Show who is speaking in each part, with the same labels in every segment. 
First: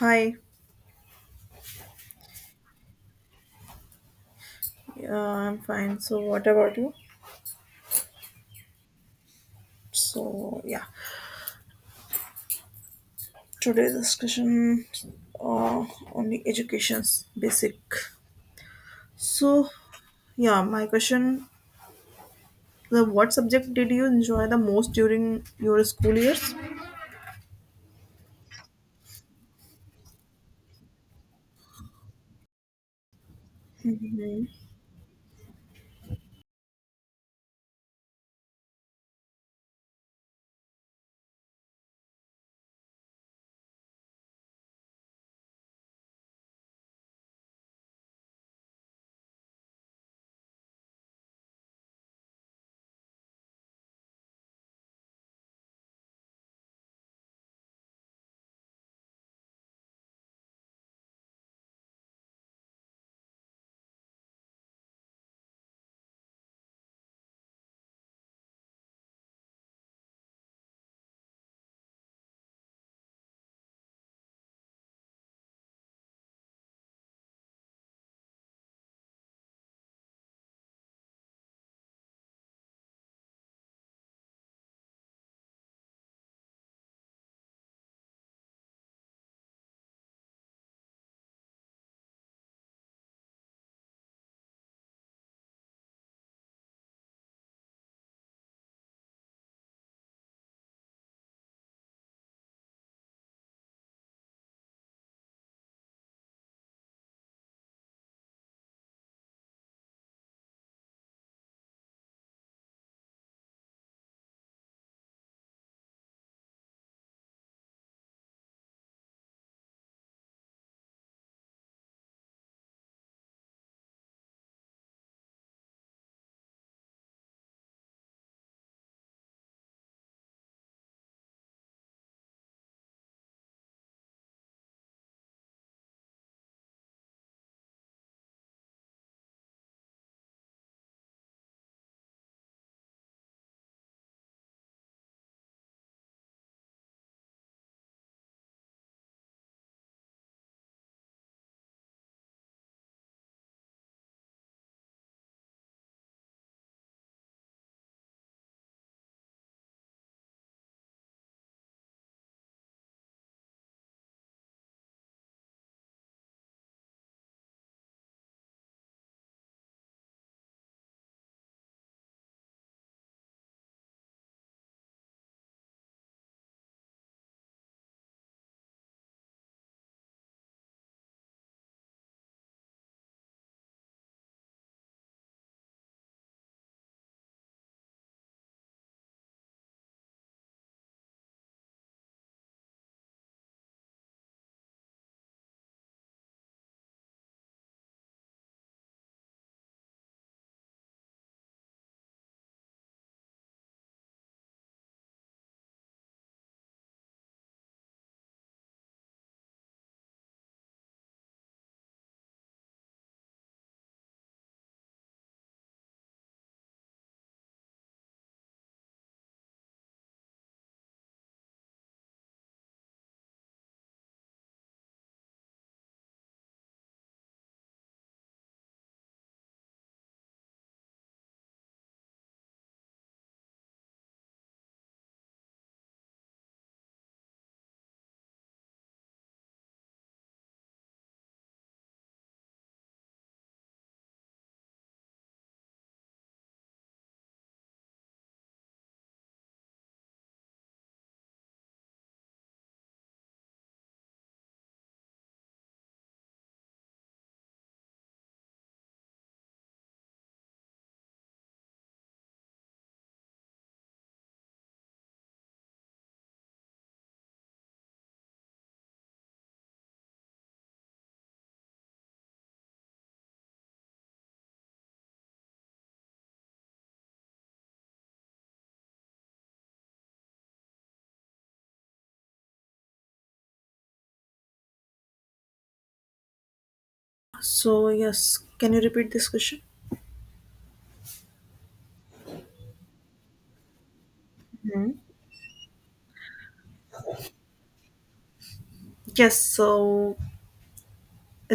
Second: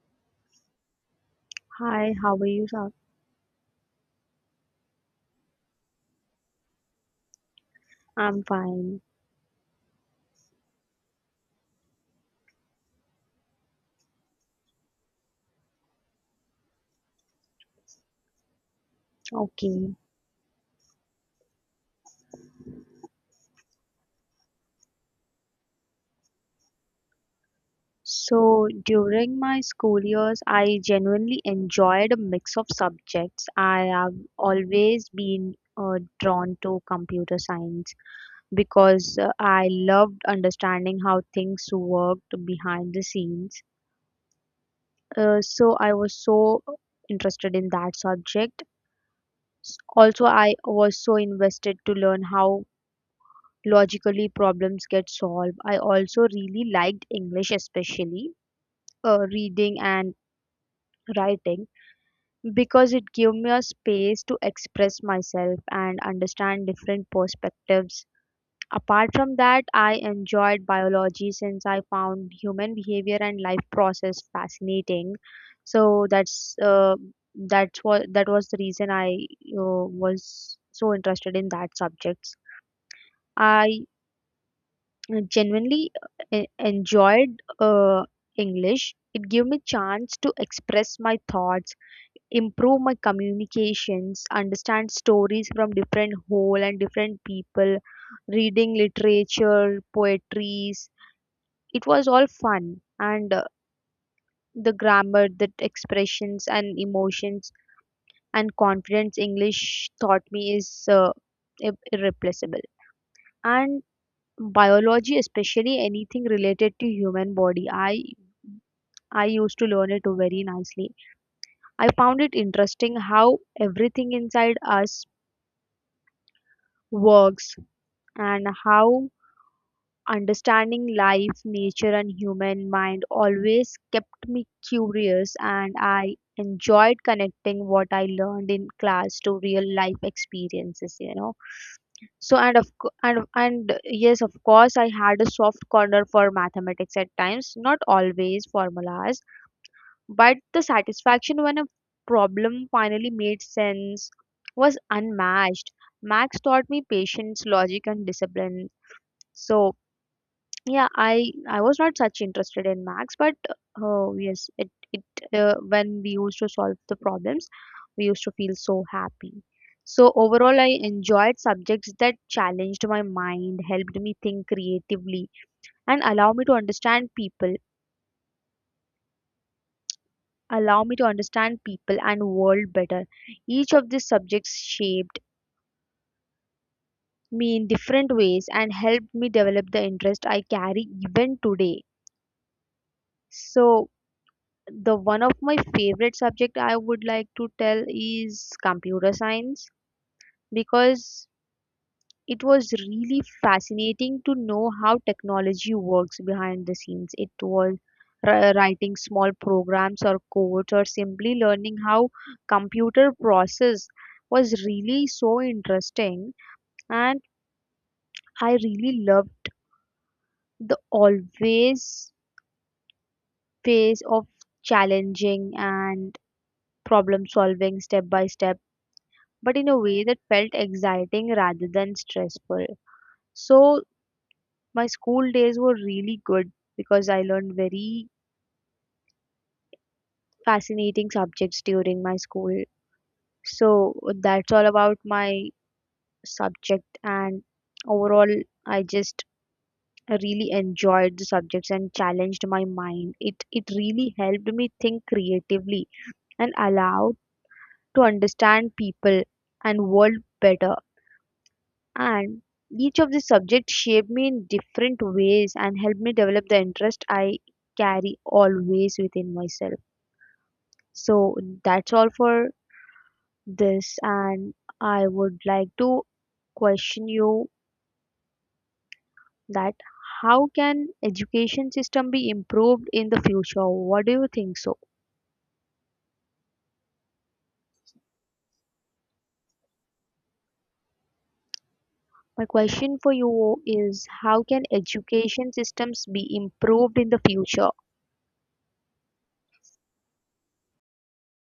Speaker 1: Hi,
Speaker 2: Hi, how are you? Sab?
Speaker 1: I'm fine. So, what about you?
Speaker 2: I'm fine.
Speaker 1: So, yeah, today's discussion uh, on the education's basic. So,
Speaker 2: Okay.
Speaker 1: yeah, my question: the What subject did you enjoy the most during your school years?
Speaker 2: So during my school years, I genuinely enjoyed a mix of subjects. I have
Speaker 1: Mhm.
Speaker 2: always been drawn to computer science because I loved understanding how things worked behind the scenes. So I was so interested in that subject. Also, I was so invested to learn how logically problems get solved. I also really liked English, especially reading and writing, because it gave me a space to express myself and understand different perspectives. Apart from that, I enjoyed biology since I found human behavior and life process fascinating. So that was the reason I was so interested in that subjects. I genuinely enjoyed English. It gave me chance to express my thoughts, improve my communications, understand stories from different whole and different people, reading literature, poetries. It was all fun and the grammar, the expressions and emotions and confidence English taught me is irreplaceable. And biology, especially anything related to human body, I used to learn it very nicely. I found it interesting how everything inside us works, and how understanding life, nature and human mind always kept me curious, and I enjoyed connecting what I learned in class to real life experiences. And yes, of course, I had a soft corner for mathematics at times, not always formulas, but the satisfaction when a problem finally made sense was unmatched. Max taught me patience, logic and discipline. So yeah, I was not such interested in max, but oh yes, it when we used to solve the problems, we used to feel so happy. So overall, I enjoyed subjects that challenged my mind, helped me think creatively, and allow me to understand people allow me to understand people and world better. Each of these subjects shaped me in different ways and helped me develop the interest I carry even today. So the one of my favorite subject I would like to tell is computer science, because it was really fascinating to know how technology works behind the scenes. It was writing small programs or codes, or simply learning how computer process was really so interesting. And I really loved the always phase of challenging and problem solving step by step, but in a way that felt exciting rather than stressful. So my school days were really good because I learned very fascinating subjects during my school. So that's all about my subject, and overall I just really enjoyed the subjects and challenged my mind. It really helped me think creatively and allowed to understand people and world better, and each of the subjects shaped me in different ways and helped me develop the interest I carry always within myself. So that's all for this, and I would like to question you that how can education system be improved in the future? What do you think so?
Speaker 1: So, yes, can you repeat this question?
Speaker 2: My question for you is, how can
Speaker 1: Mhm.
Speaker 2: education systems be improved in the future?
Speaker 1: Yes. So,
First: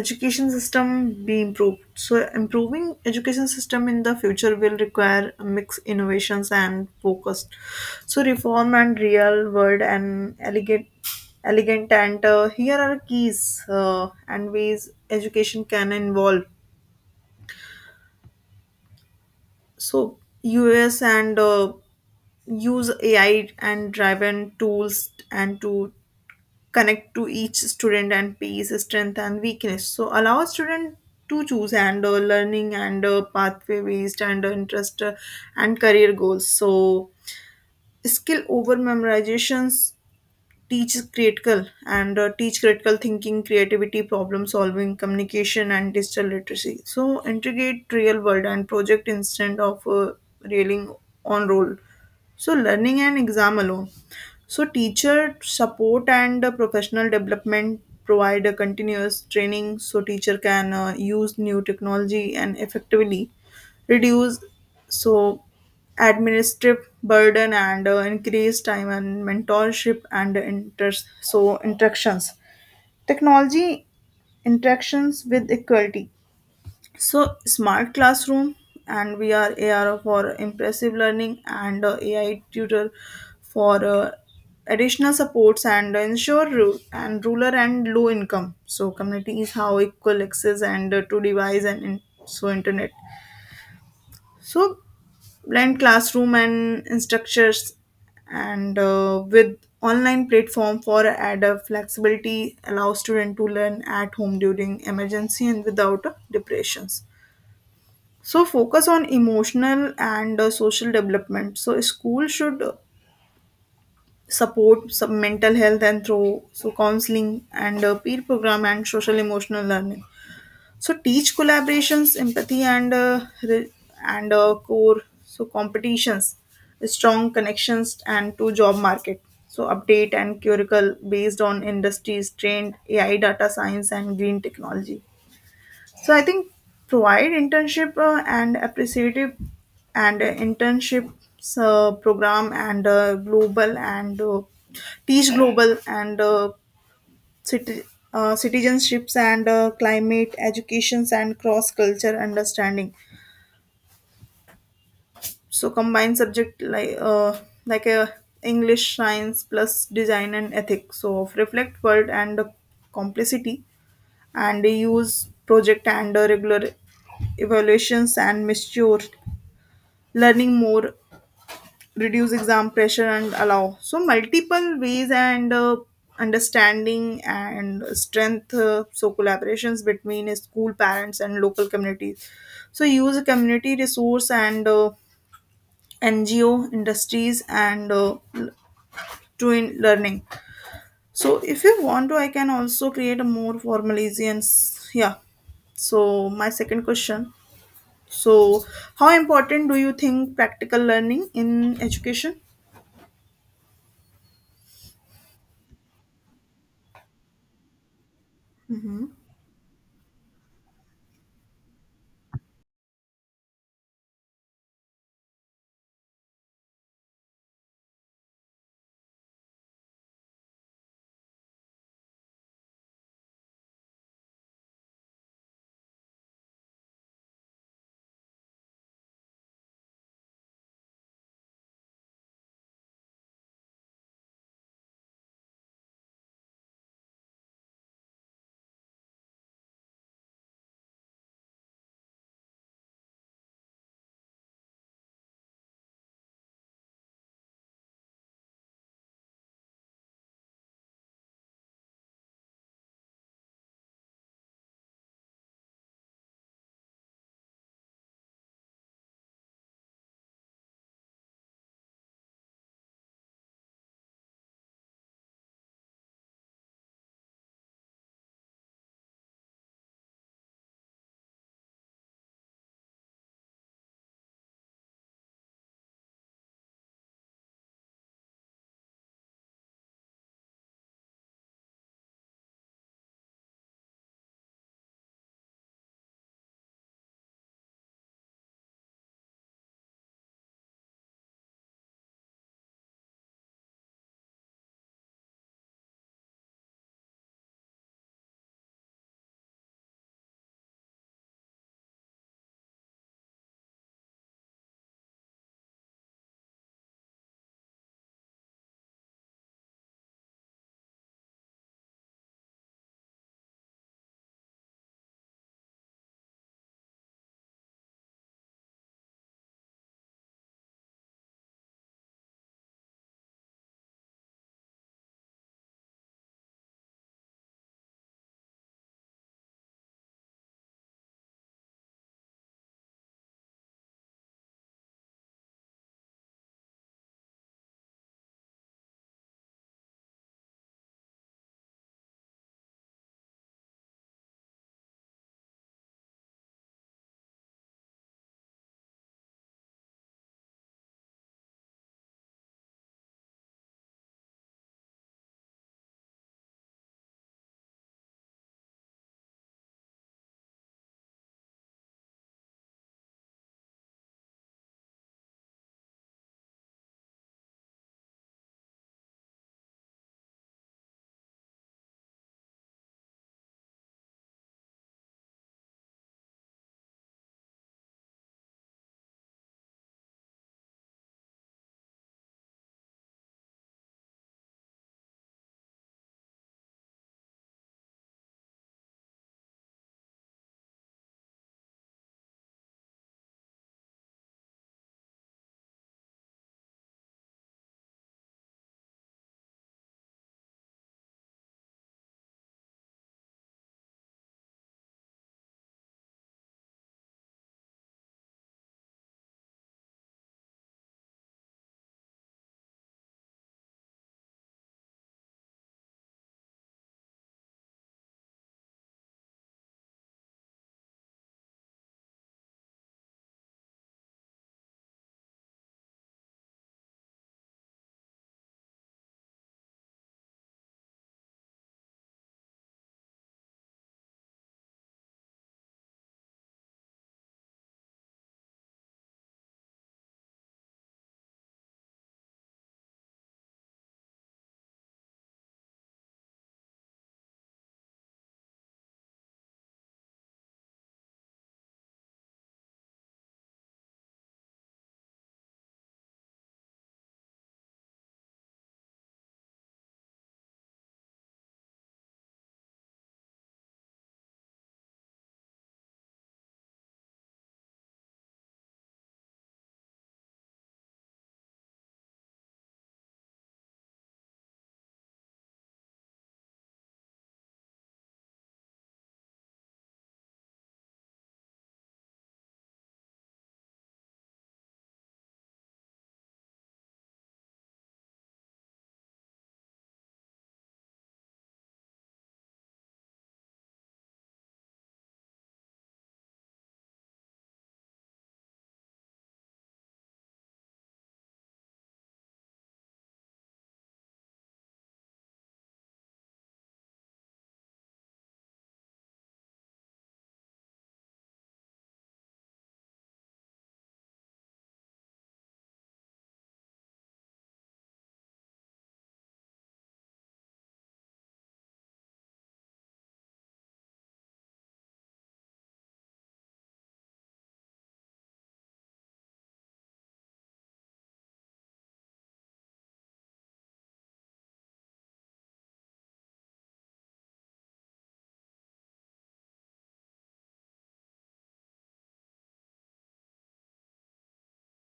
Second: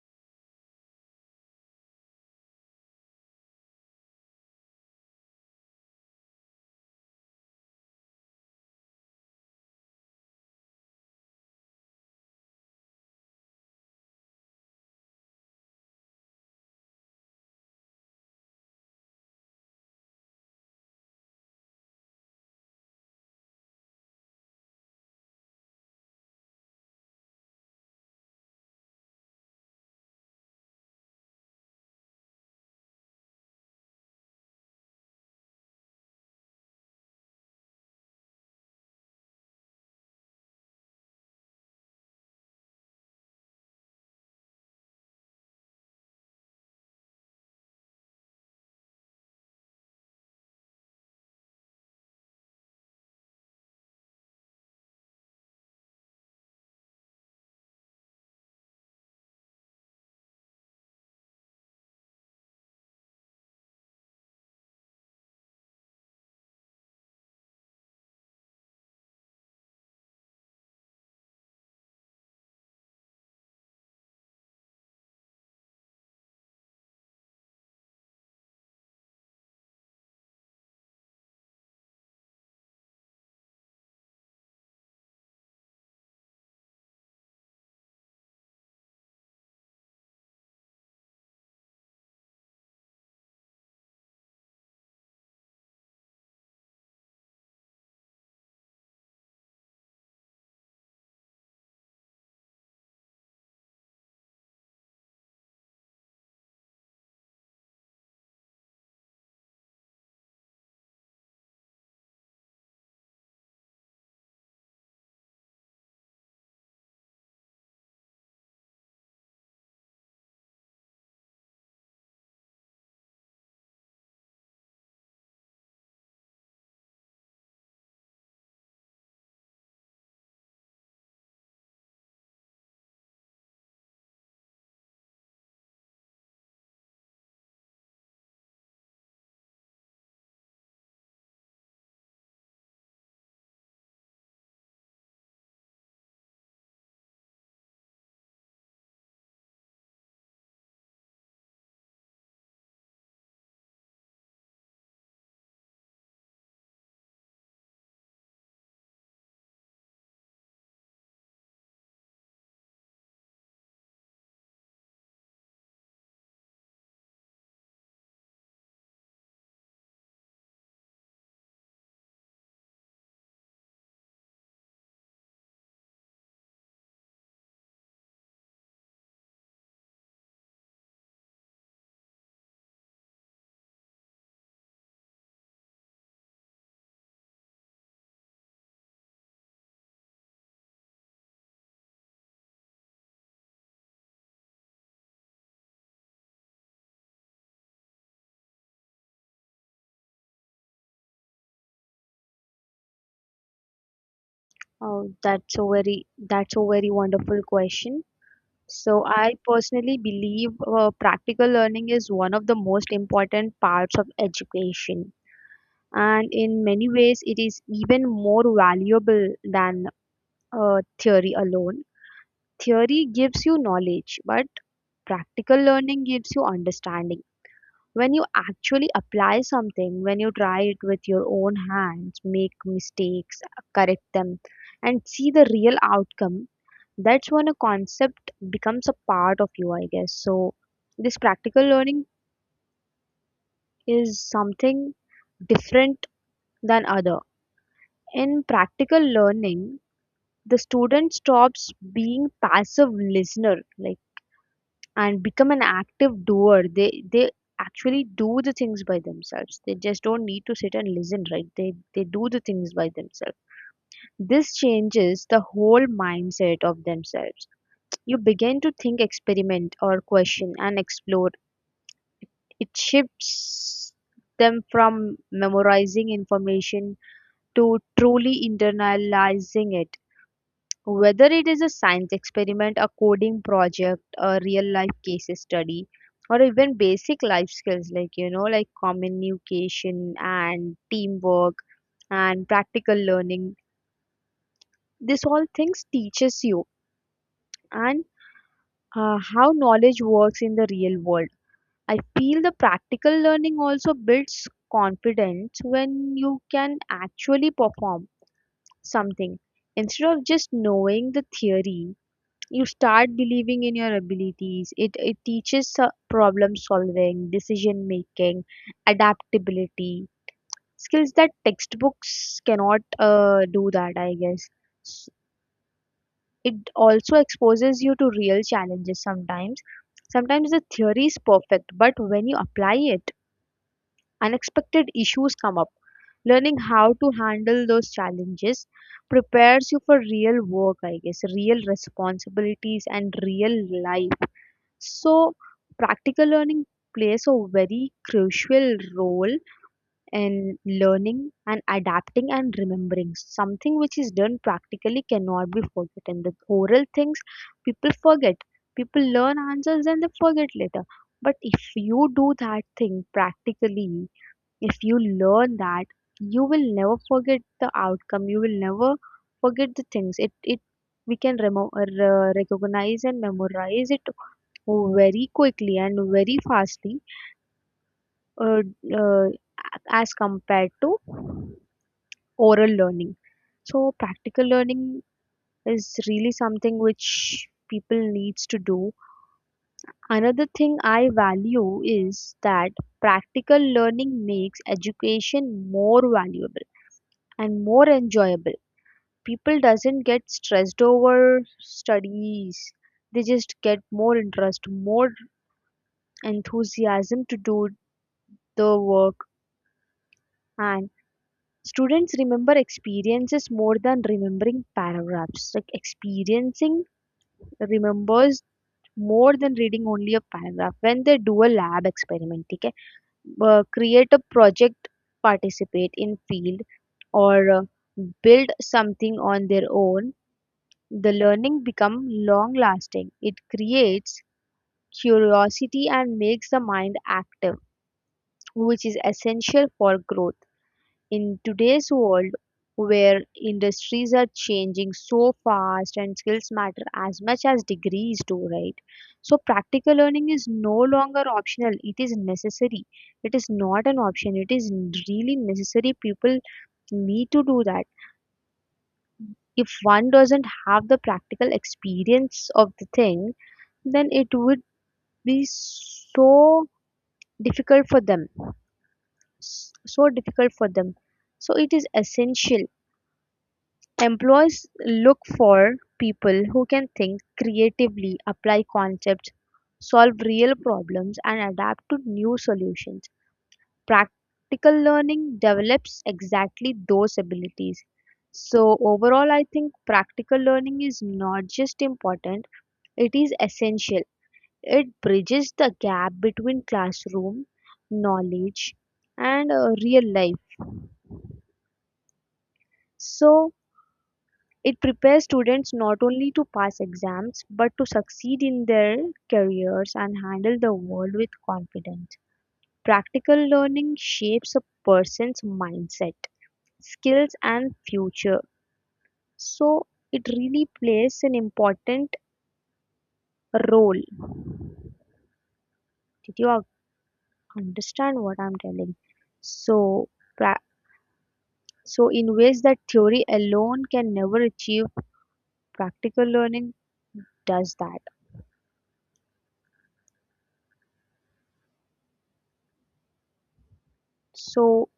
Speaker 1: education system be improved so improving education system in the future will require mixed innovations and focus so reform and real world and elegant and here are keys and ways education can involve so us and use ai and driven tools and to connect to each student and pace strength and weakness so allow a student to choose and learning and pathway based and interest and career goals so skill over memorizations teach critical and teach critical thinking creativity problem solving communication and digital literacy so integrate real world and project instead of railing on role so learning and exam alone so, teacher support and professional development provide a continuous training so teacher can use new technology and effectively reduce so administrative burden and increase time and mentorship and so interactions technology interactions with equality so, smart classroom and we are AR for impressive learning and AI tutor for additional supports and ensure and rural and low income. So, community is how equal access and to device and in, so internet. So, blend classroom and instructors and with online platform for add a flexibility allow student to learn at home during emergency and without depressions so focus on emotional and social development. So school should support some mental health and through so counseling and peer program and social emotional learning. So teach collaborations, empathy and re- and core so competitions, strong connections and to job market. So update and curricle based on industries trained AI data science and green technology. So I think provide internship and appreciative and internship program and global and teach global and citi- citizenships and climate educations and cross culture understanding. So combine subject like a English science plus design and ethics. So of reflect world and complexity and use project and regular evaluations and mature learning more reduce exam pressure and allow so multiple ways and understanding and strength so collaborations between school parents and local communities so use a community resource and ngo industries and l- to in learning so if you want to I can also create a more formalization. Yeah, so my second question. So, how important do you think practical learning in education?
Speaker 2: Oh, that's a very wonderful question. So I personally believe practical learning is one of the most important parts of education. And in many ways, it is even more valuable than theory alone. Theory gives you knowledge, but practical learning gives you understanding. When you actually apply something, when you try it with your own hands, make mistakes, correct them, and see the real outcome, that's when a concept becomes a part of you, I guess. So this practical learning is something different than other. In practical learning, the student stops being passive listener like, and become an active doer. They actually do the things by themselves, they just don't need to sit and listen, right? They do the things by themselves. This changes the whole mindset of themselves. You begin to think, experiment or question and explore. It shifts them from memorizing information to truly internalizing it. Whether it is a science experiment, a coding project, a real life case study, or even basic life skills like, you know, like communication and teamwork and practical learning, this all things teaches you and how knowledge works in the real world. I feel the practical learning also builds confidence when you can actually perform something. Instead of just knowing the theory, you start believing in your abilities. It teaches problem solving, decision making, adaptability, skills that textbooks cannot do that, I guess. S- It also exposes you to real challenges sometimes. Sometimes the theory is perfect, but when you apply it, unexpected issues come up. Learning how to handle those challenges prepares you for real work, I guess, real responsibilities and real life. So practical learning plays a very crucial role in learning and adapting and remembering. Something which is done practically cannot be forgotten. The oral things people forget. People learn answers and they forget later. But if you do that thing practically, if you learn that, you will never forget the outcome, you will never forget the things. It we can recognize and memorize it very quickly and very fastly, uh, uh, as compared to oral learning. So practical learning is really something which people needs to do. Another thing I value is that practical learning makes education more valuable and more enjoyable. People doesn't get stressed over studies, they just get more interest, more enthusiasm to do the work. And students remember experiences more than remembering paragraphs, like experiencing remembers more than reading only a paragraph. When they do a lab experiment, okay, create a project, participate in field, or build something on their own, the learning become long lasting. It creates curiosity and makes the mind active, which is essential for growth. In today's world where industries are changing so fast and skills matter as much as degrees do, right? So practical learning is no longer optional. It is necessary. It is not an option. It is really necessary. People need to do that. If one doesn't have the practical experience of the thing, then it would be difficult for them so difficult for them. So it is essential. Employees look for people who can think creatively, apply concepts, solve real problems and adapt to new solutions. Practical learning develops exactly those abilities. So overall, I think practical learning is not just important, it is essential. It bridges the gap between classroom knowledge and real life. So it prepares students not only to pass exams but to succeed in their careers and handle the world with confidence. Practical learning shapes a person's mindset, skills, and future. So it really plays an important role. Did you understand what I'm telling? So pra- So, in ways that theory alone can never achieve, practical learning does that. So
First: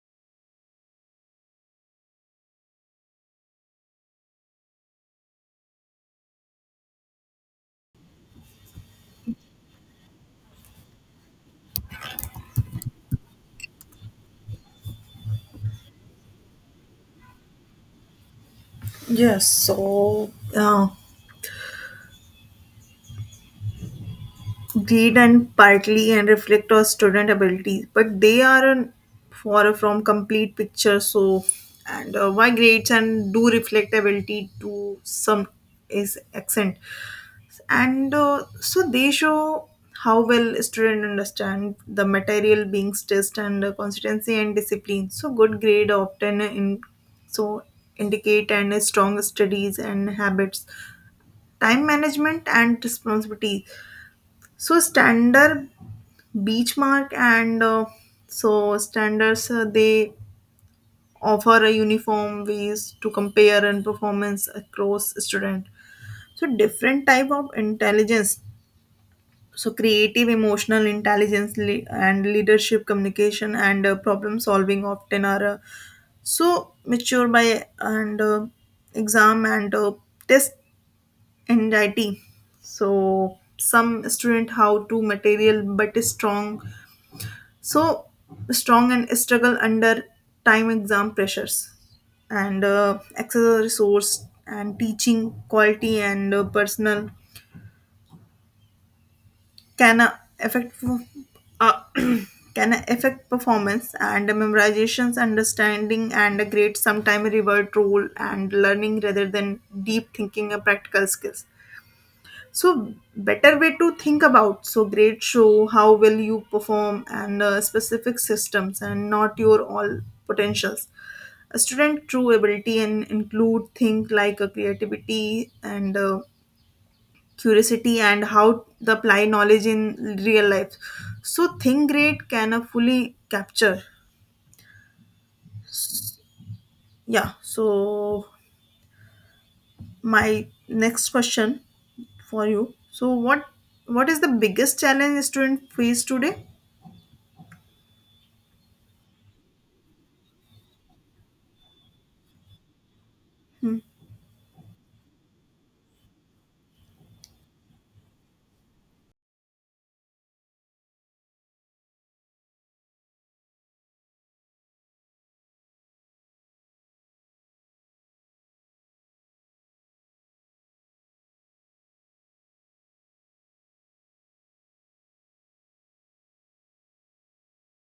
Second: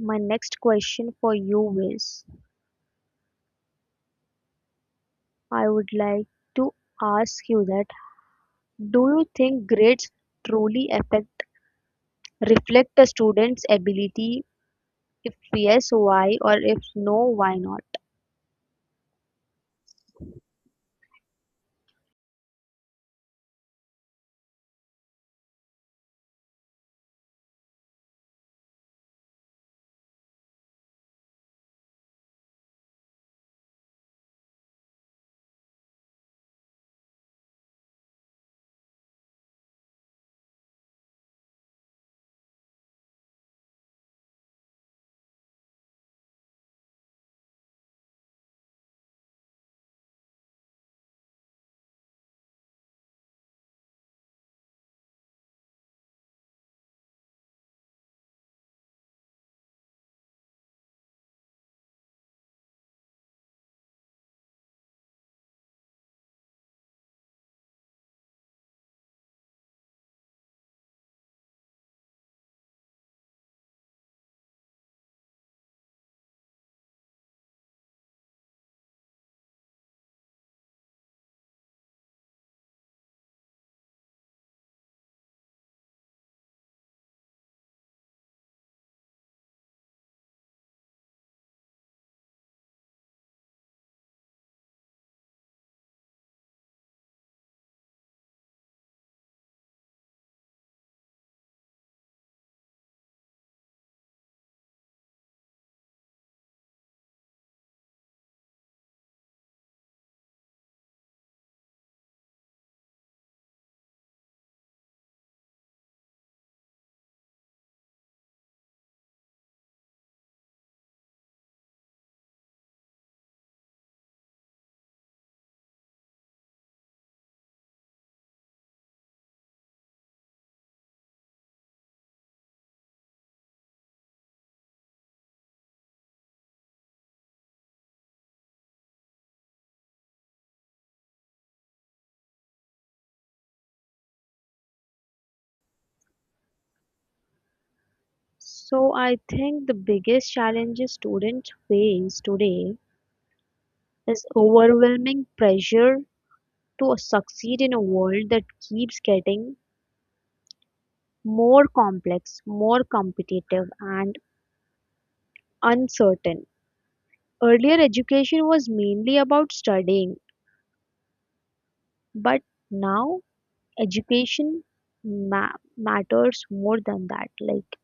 Speaker 2: my next question for you is, I would like to ask you that, do you think grades truly affect reflect a student's ability? If yes, why? Or if no, why not?
Speaker 1: Yes, so read and partly and reflect our student abilities, but they are an, far from complete picture. So, and why grades and do reflect ability to some is accent. And so they show how well students understand the material being stressed and consistency and discipline so good grade often in so indicate and strong studies and habits time management and responsibility so standard benchmark and so standards they offer a uniform ways to compare and performance across student so different type of intelligence so creative emotional intelligence and leadership communication and problem solving often are so mature by and exam and test anxiety so some student how to material but is strong so strong and struggle under time exam pressures and access resource and teaching quality and personal can affect uh, can affect performance and memorizations understanding and a great sometime revert role and learning rather than deep thinking and practical skills so better way to think about so great show how will you perform and specific systems and not your all potentials a student true ability and include think like a creativity and curiosity and how to apply knowledge in real life. So think great can fully capture. Yeah. So my next question for you. So what is the biggest challenge students face today?
Speaker 2: So I think the biggest challenges students face today is overwhelming pressure to succeed in a world that keeps getting more complex, more competitive, and uncertain. Earlier education was mainly about studying, but now education ma- matters more than that, like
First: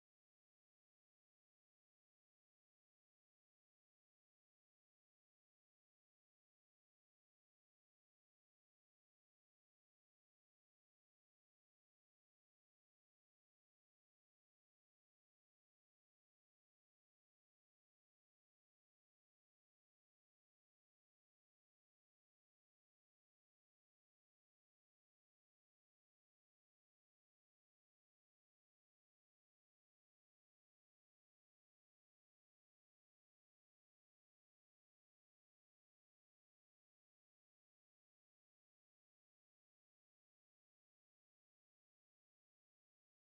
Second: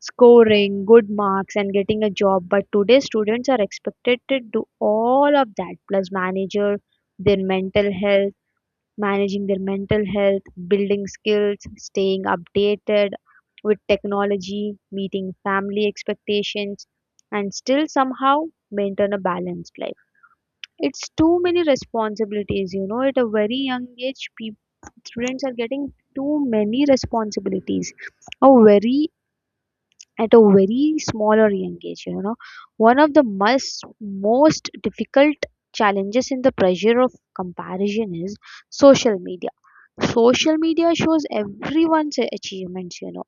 Speaker 2: scoring good marks and getting a job. But today, students are expected to do all of that, plus manager their mental health managing their mental health, building skills, staying updated with technology, meeting family expectations, and still somehow maintain a balanced life. It's too many responsibilities, you know. At a very young age, people, students are getting too many responsibilities. A very at a very smaller young age, you know. One of the most difficult challenges in the pressure of comparison is social media. Social media shows everyone's achievements, you know.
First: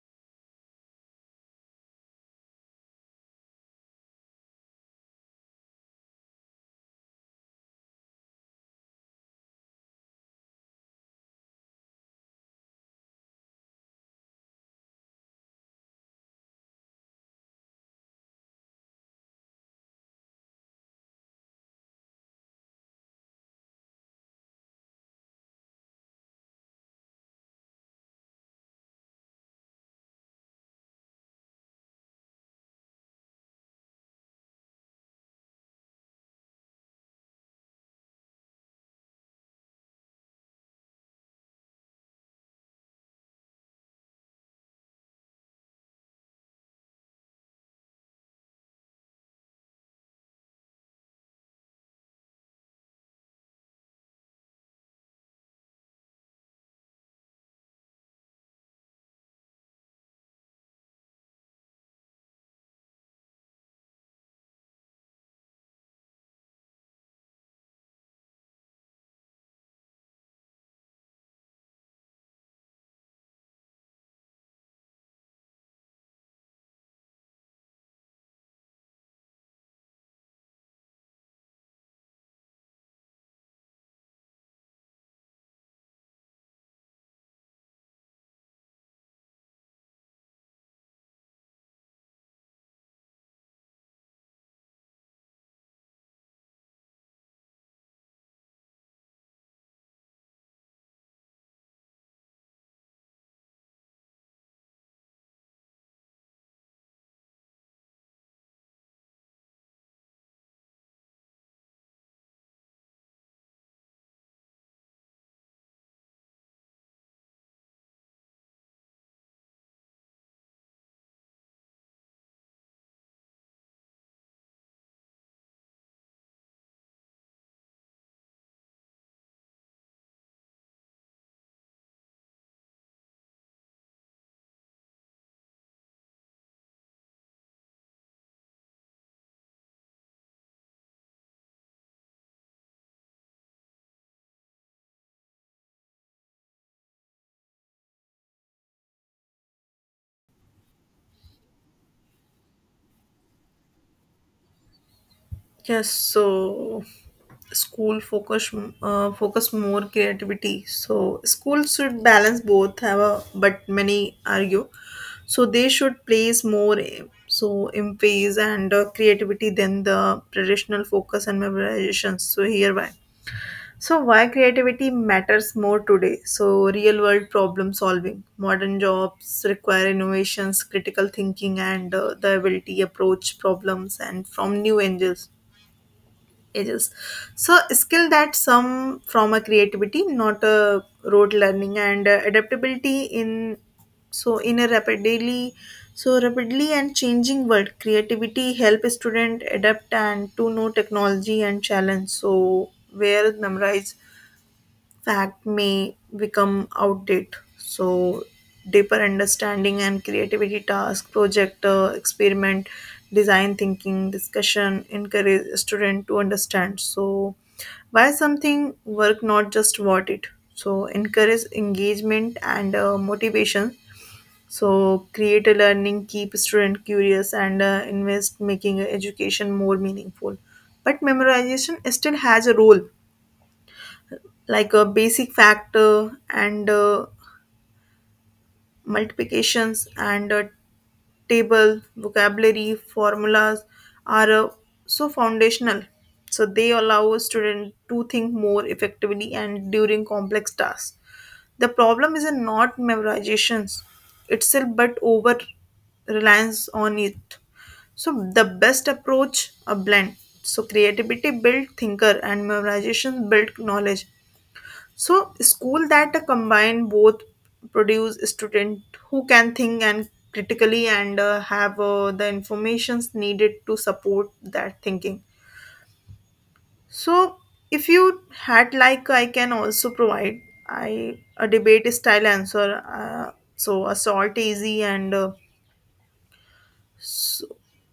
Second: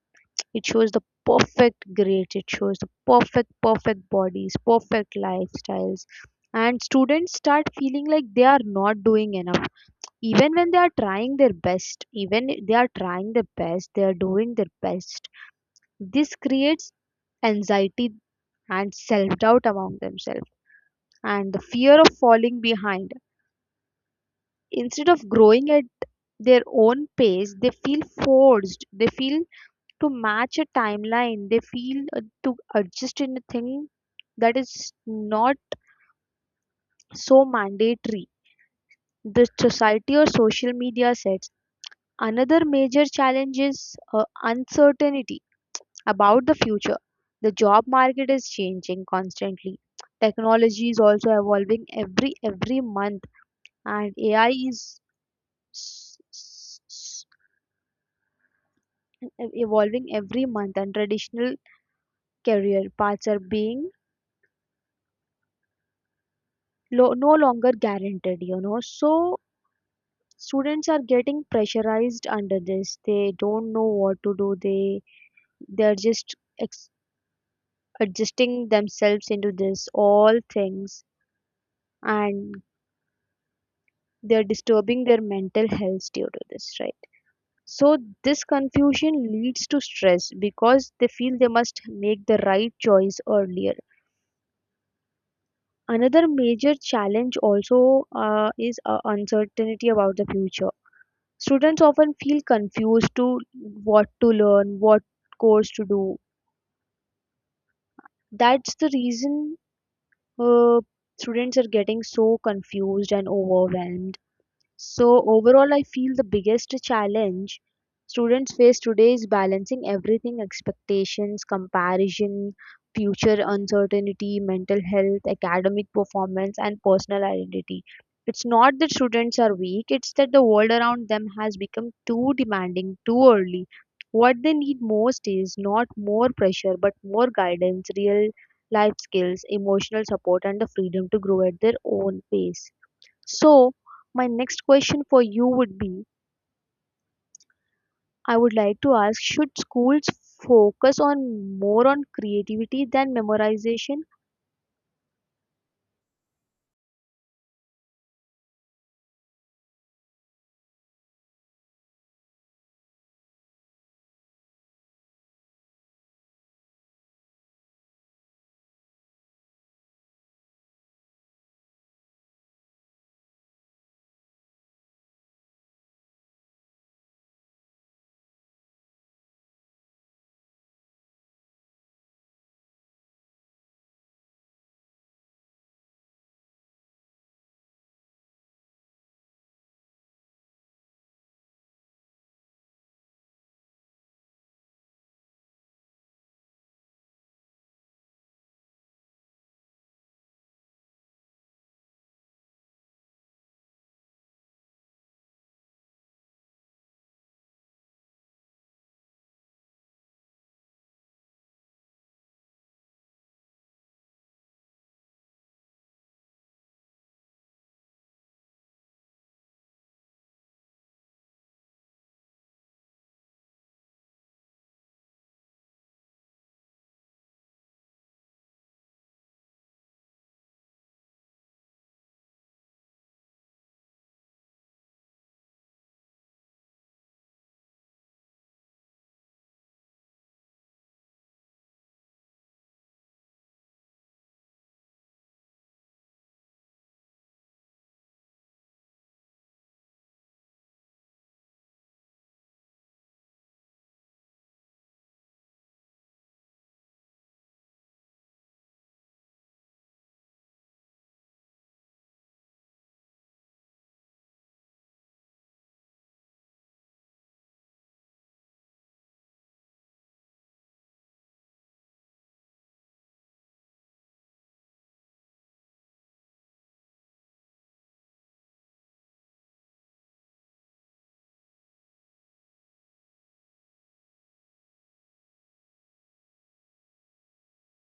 Speaker 2: It shows the perfect grades, it shows the perfect, perfect bodies, perfect lifestyles. And students start feeling like they are not doing enough. Even when they are trying their best, even if they are trying their best, they are doing their best. This creates anxiety and self doubt among themselves and the fear of falling behind. Instead of growing at their own pace, they feel forced, they feel to match a timeline. They feel to adjust in a thing that is not so mandatory. The society or social media sets. Another major challenge is uncertainty about the future. The job market is changing constantly. Technology is also evolving every month, and AI is s- s- s- evolving every month. And traditional career paths are being no longer guaranteed. So students are getting pressurized under this. They don't know what to do. They're just ex- adjusting themselves into this all things, and they're disturbing their mental health due to this, right? So this confusion leads to stress because they feel they must make the right choice earlier. Another major challenge also is uncertainty about the future. Students often feel confused to what to learn, what course to do. That's the reason uh, students are getting so confused and overwhelmed. So overall, I feel the biggest challenge students face today is balancing everything: expectations, comparison, future uncertainty, mental health, academic performance, and personal identity. It's not that students are weak, it's that the world around them has become too demanding too early. What they need most is not more pressure, but more guidance, real life skills, emotional support, and the freedom to grow at their own pace. So, my next question for you would be, I would like to ask, should schools focus on more on creativity than memorization?
Speaker 1: Yes, so school focus focus more creativity. So school should balance both. Have a but many argue, so they should place more so emphasis and creativity than the traditional focus and memorization. So hereby, so why creativity matters more today? So real world problem solving. Modern jobs require innovations, critical thinking, and the ability approach problems and from new angles ages so skill that some from a creativity not a rote learning and adaptability in so in a rapidly and changing world creativity help a student adapt and to know technology and challenge so where memorize fact may become outdated. So, deeper understanding and creativity task, project, experiment, design thinking, discussion encourage student to understand. So, why something work, not just what it. So, encourage engagement and motivation. So, create a learning, keep student curious, and invest making education more meaningful. But memorization still has a role like a basic factor and multiplications and table vocabulary formulas are so foundational so they allow a student to think more effectively and during complex tasks the problem is not memorizations itself but over reliance on it so the best approach a blend so creativity build thinker and memorization build knowledge. So, school that combine both produce student who can think and critically and have the informations needed to support that thinking. So, if you had like I can also provide I a debate style answer. So a salt easy and s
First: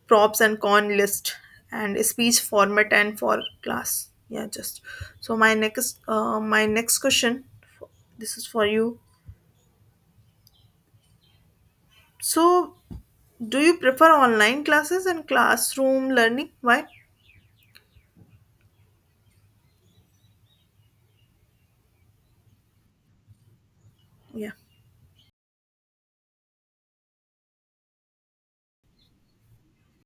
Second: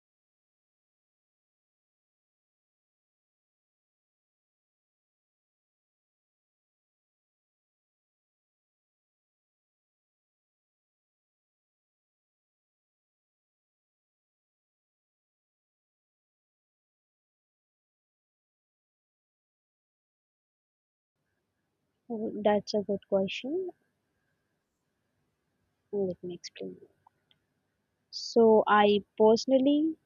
Speaker 1: props and con list and speech format and for class. Yeah, just so my next question. This is for you. So, do you prefer online classes and classroom learning? Why?
Speaker 2: Mm, that's a good question.
Speaker 1: Yeah.
Speaker 2: Let me explain. So, I personally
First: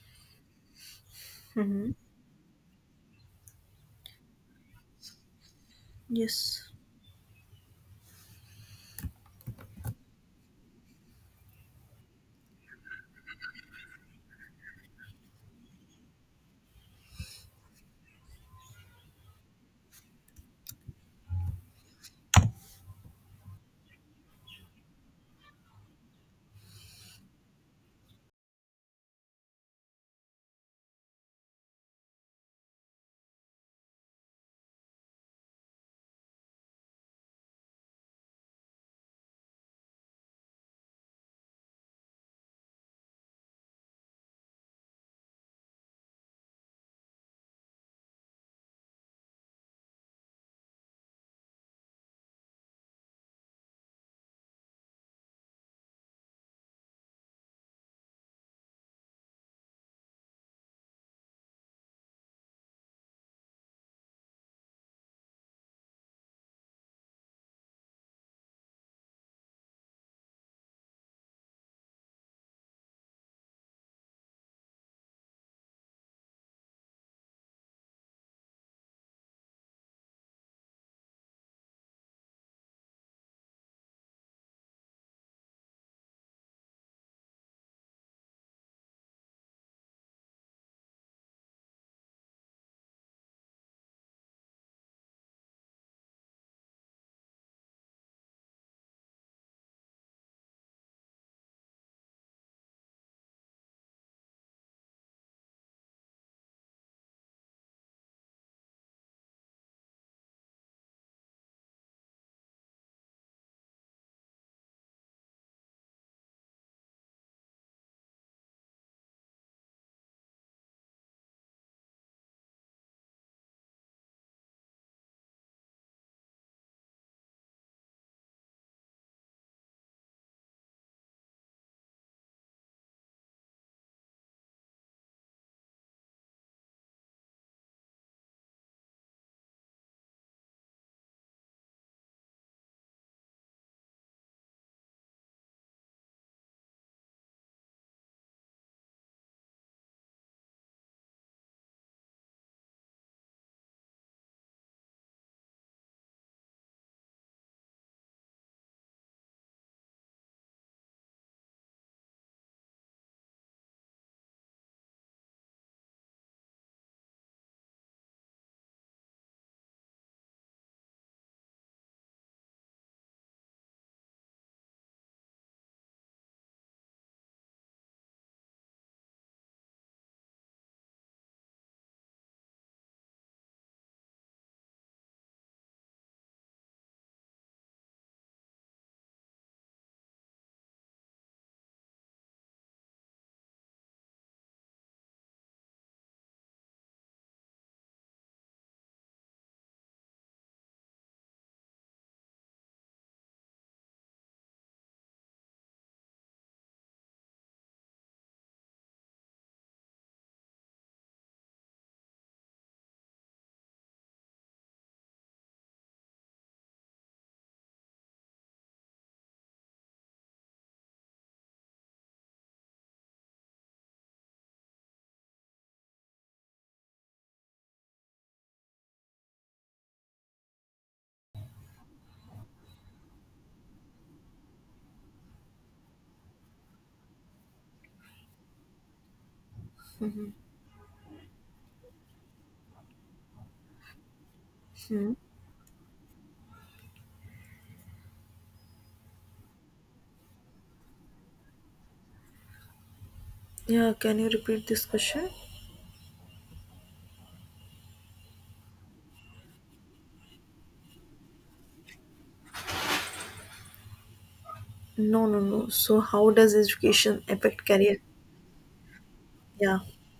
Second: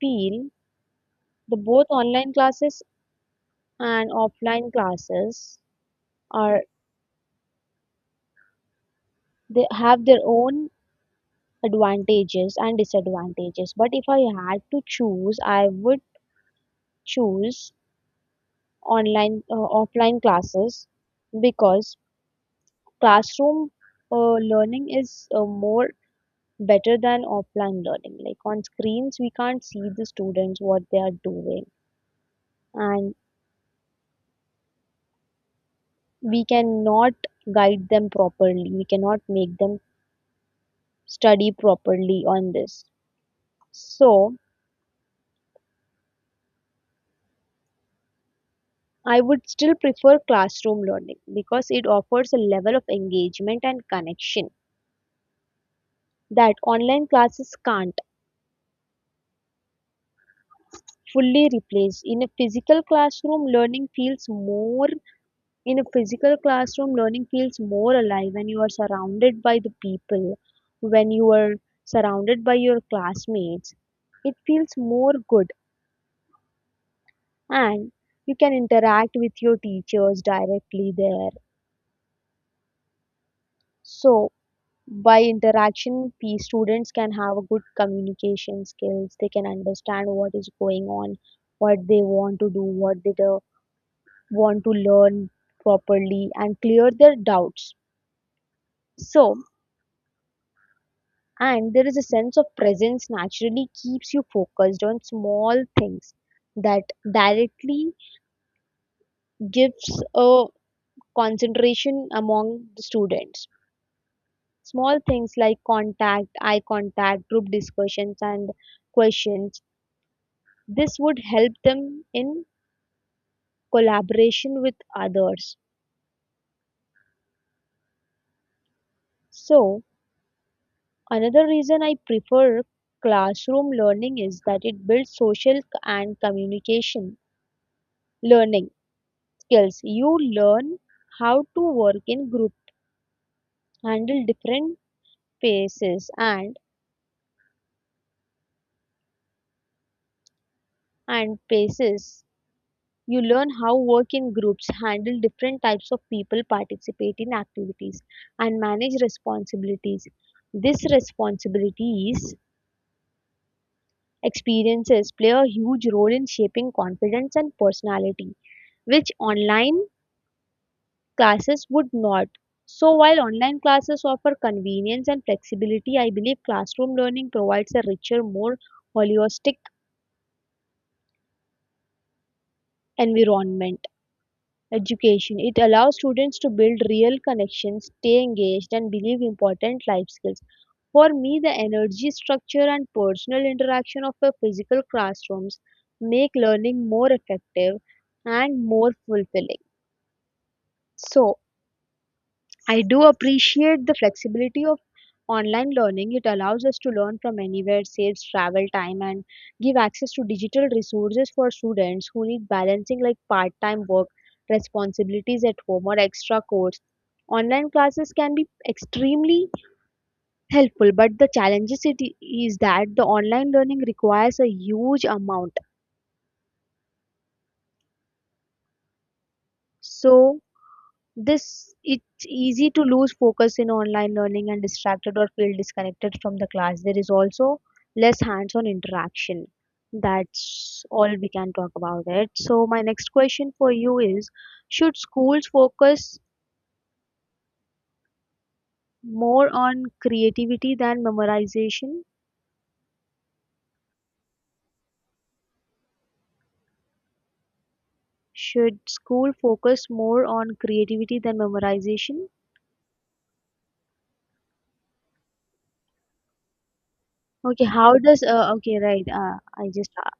Speaker 2: feel the both
Speaker 1: Mm-hmm.
Speaker 2: online classes and offline classes
Speaker 1: Yes.
Speaker 2: are, they have their own advantages and disadvantages. But if I had to choose, I would choose online offline classes because classroom learning is more better than offline learning. Like on screens, we can't see the students what they are doing, and we cannot guide them properly. We cannot make them study properly on this. So I would still prefer classroom learning because it offers a level of engagement and connection that online classes can't fully replace. In a physical classroom, learning feels more alive when you are surrounded by the people, when you are surrounded by your classmates. It feels more good, and you can interact with your teachers directly there. So, by interaction, students can have a good communication skills. They can understand what is going on, what they want to do, what they do, want to learn properly, and clear their doubts. So, and there is a sense of presence naturally keeps you focused on small things that directly gives a concentration among the students, small things like contact, eye contact, group discussions, and questions. This would help them in collaboration with others. So another reason I prefer classroom learning is that it builds social and communication learning skills. You learn how to work in group, handle different paces and paces. You learn how work in groups, handle different types of people, participate in activities, and manage responsibilities. These responsibilities experiences play a huge role in shaping confidence and personality, which online classes would not. So, while online classes offer convenience and flexibility, I believe classroom learning provides a richer, more holistic environment. Education, it allows students to build real connections, stay engaged, and believe important life skills. For me, the energy structure and personal interaction of the physical classrooms make learning more effective and more fulfilling. So, I do appreciate the flexibility. Online learning, it allows us to learn from anywhere, saves travel time and give access to digital resources for students who need balancing like part-time work, responsibilities at home or extra course. Online classes can be extremely helpful, but the challenges is that the online learning requires a huge amount. So this, it's easy to lose focus in online learning and distracted or feel disconnected from the class. There is also less hands-on interaction. That's all we can talk about it. So my next question for you is: should
Speaker 1: Hmm.
Speaker 2: schools focus more on creativity than memorization?
Speaker 1: Yeah, can you repeat this question?
Speaker 2: Should school focus more on creativity than memorization?
Speaker 1: No, no, no. So, how does education affect
Speaker 2: Okay, how
Speaker 1: career?
Speaker 2: does okay, right? I
Speaker 1: Yeah.
Speaker 2: just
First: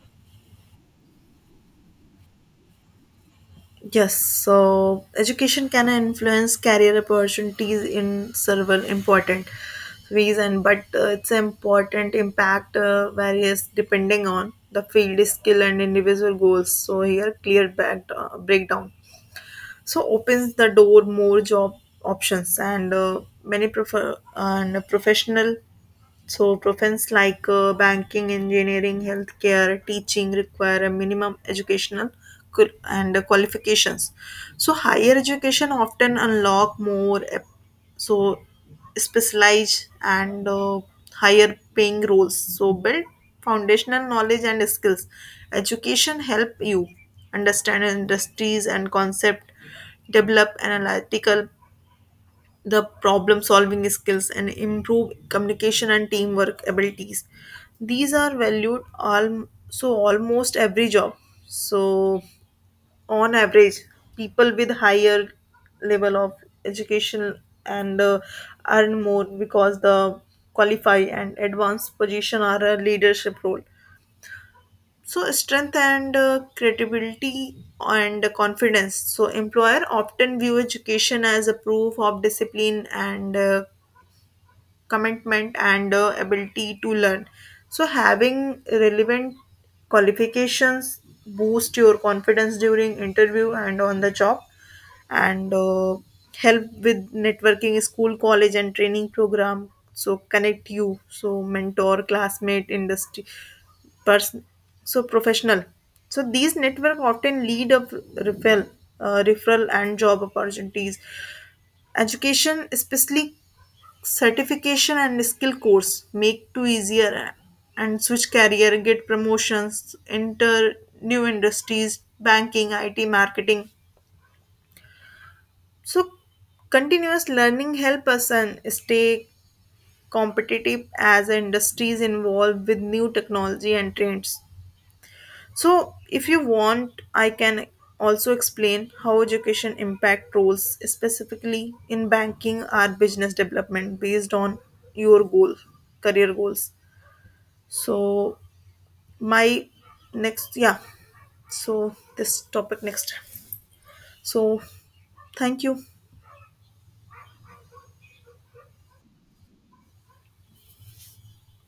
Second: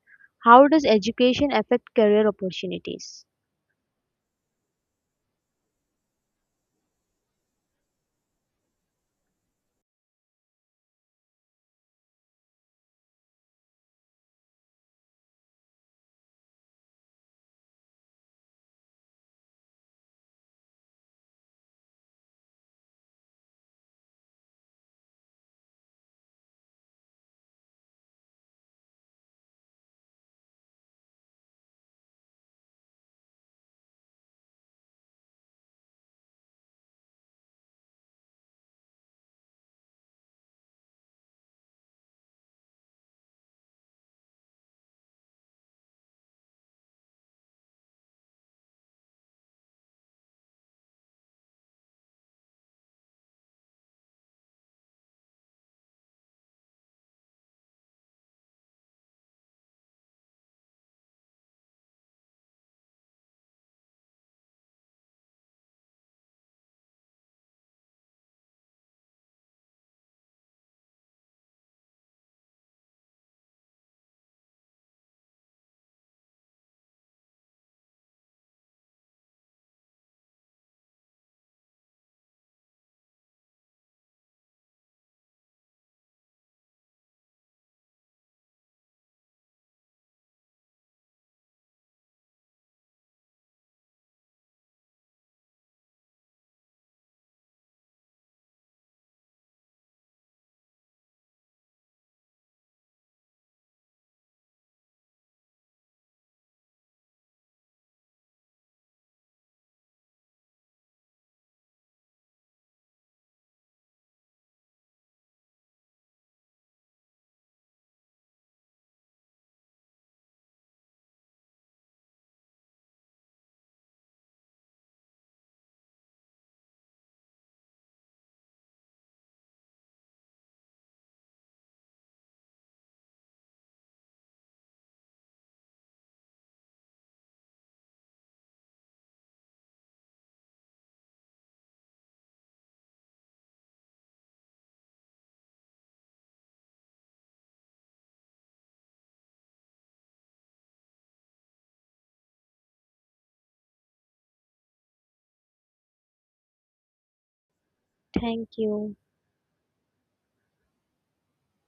Speaker 2: how does education affect career opportunities?
Speaker 1: Yes. So, education can influence career opportunities in several important ways, and but its important impact varies depending on the field, skill, and individual goals. So, here clear back, breakdown. So opens the door more job options and many prefer and professional so, professions like banking, engineering, healthcare, teaching require a minimum educational and qualifications. So, higher education often unlock more so specialized and higher paying roles. So, build foundational knowledge and skills. Education help you understand industries and concept, develop analytical the problem solving skills and improve communication and teamwork abilities these are valued so almost every job so on average people with higher level of education and earn more because the qualify and advanced position are a leadership role so strength and credibility and confidence so employer often view education as a proof of discipline and commitment and ability to learn so having relevant qualifications boost your confidence during interview and on the job and help with networking school college and training program so connect you so mentor classmate industry person so professional so these network often lead of referral referral and job opportunities education especially certification and skill course make to easier and switch career get promotions enter new industries banking it marketing so continuous learning help us and stay competitive as industries involved with new technology and trends. So, if you want, I can also explain how education impact roles specifically in banking or business development based on your goal, career goals. So, my next, yeah, so this topic next. So, thank you.
Speaker 2: Thank you.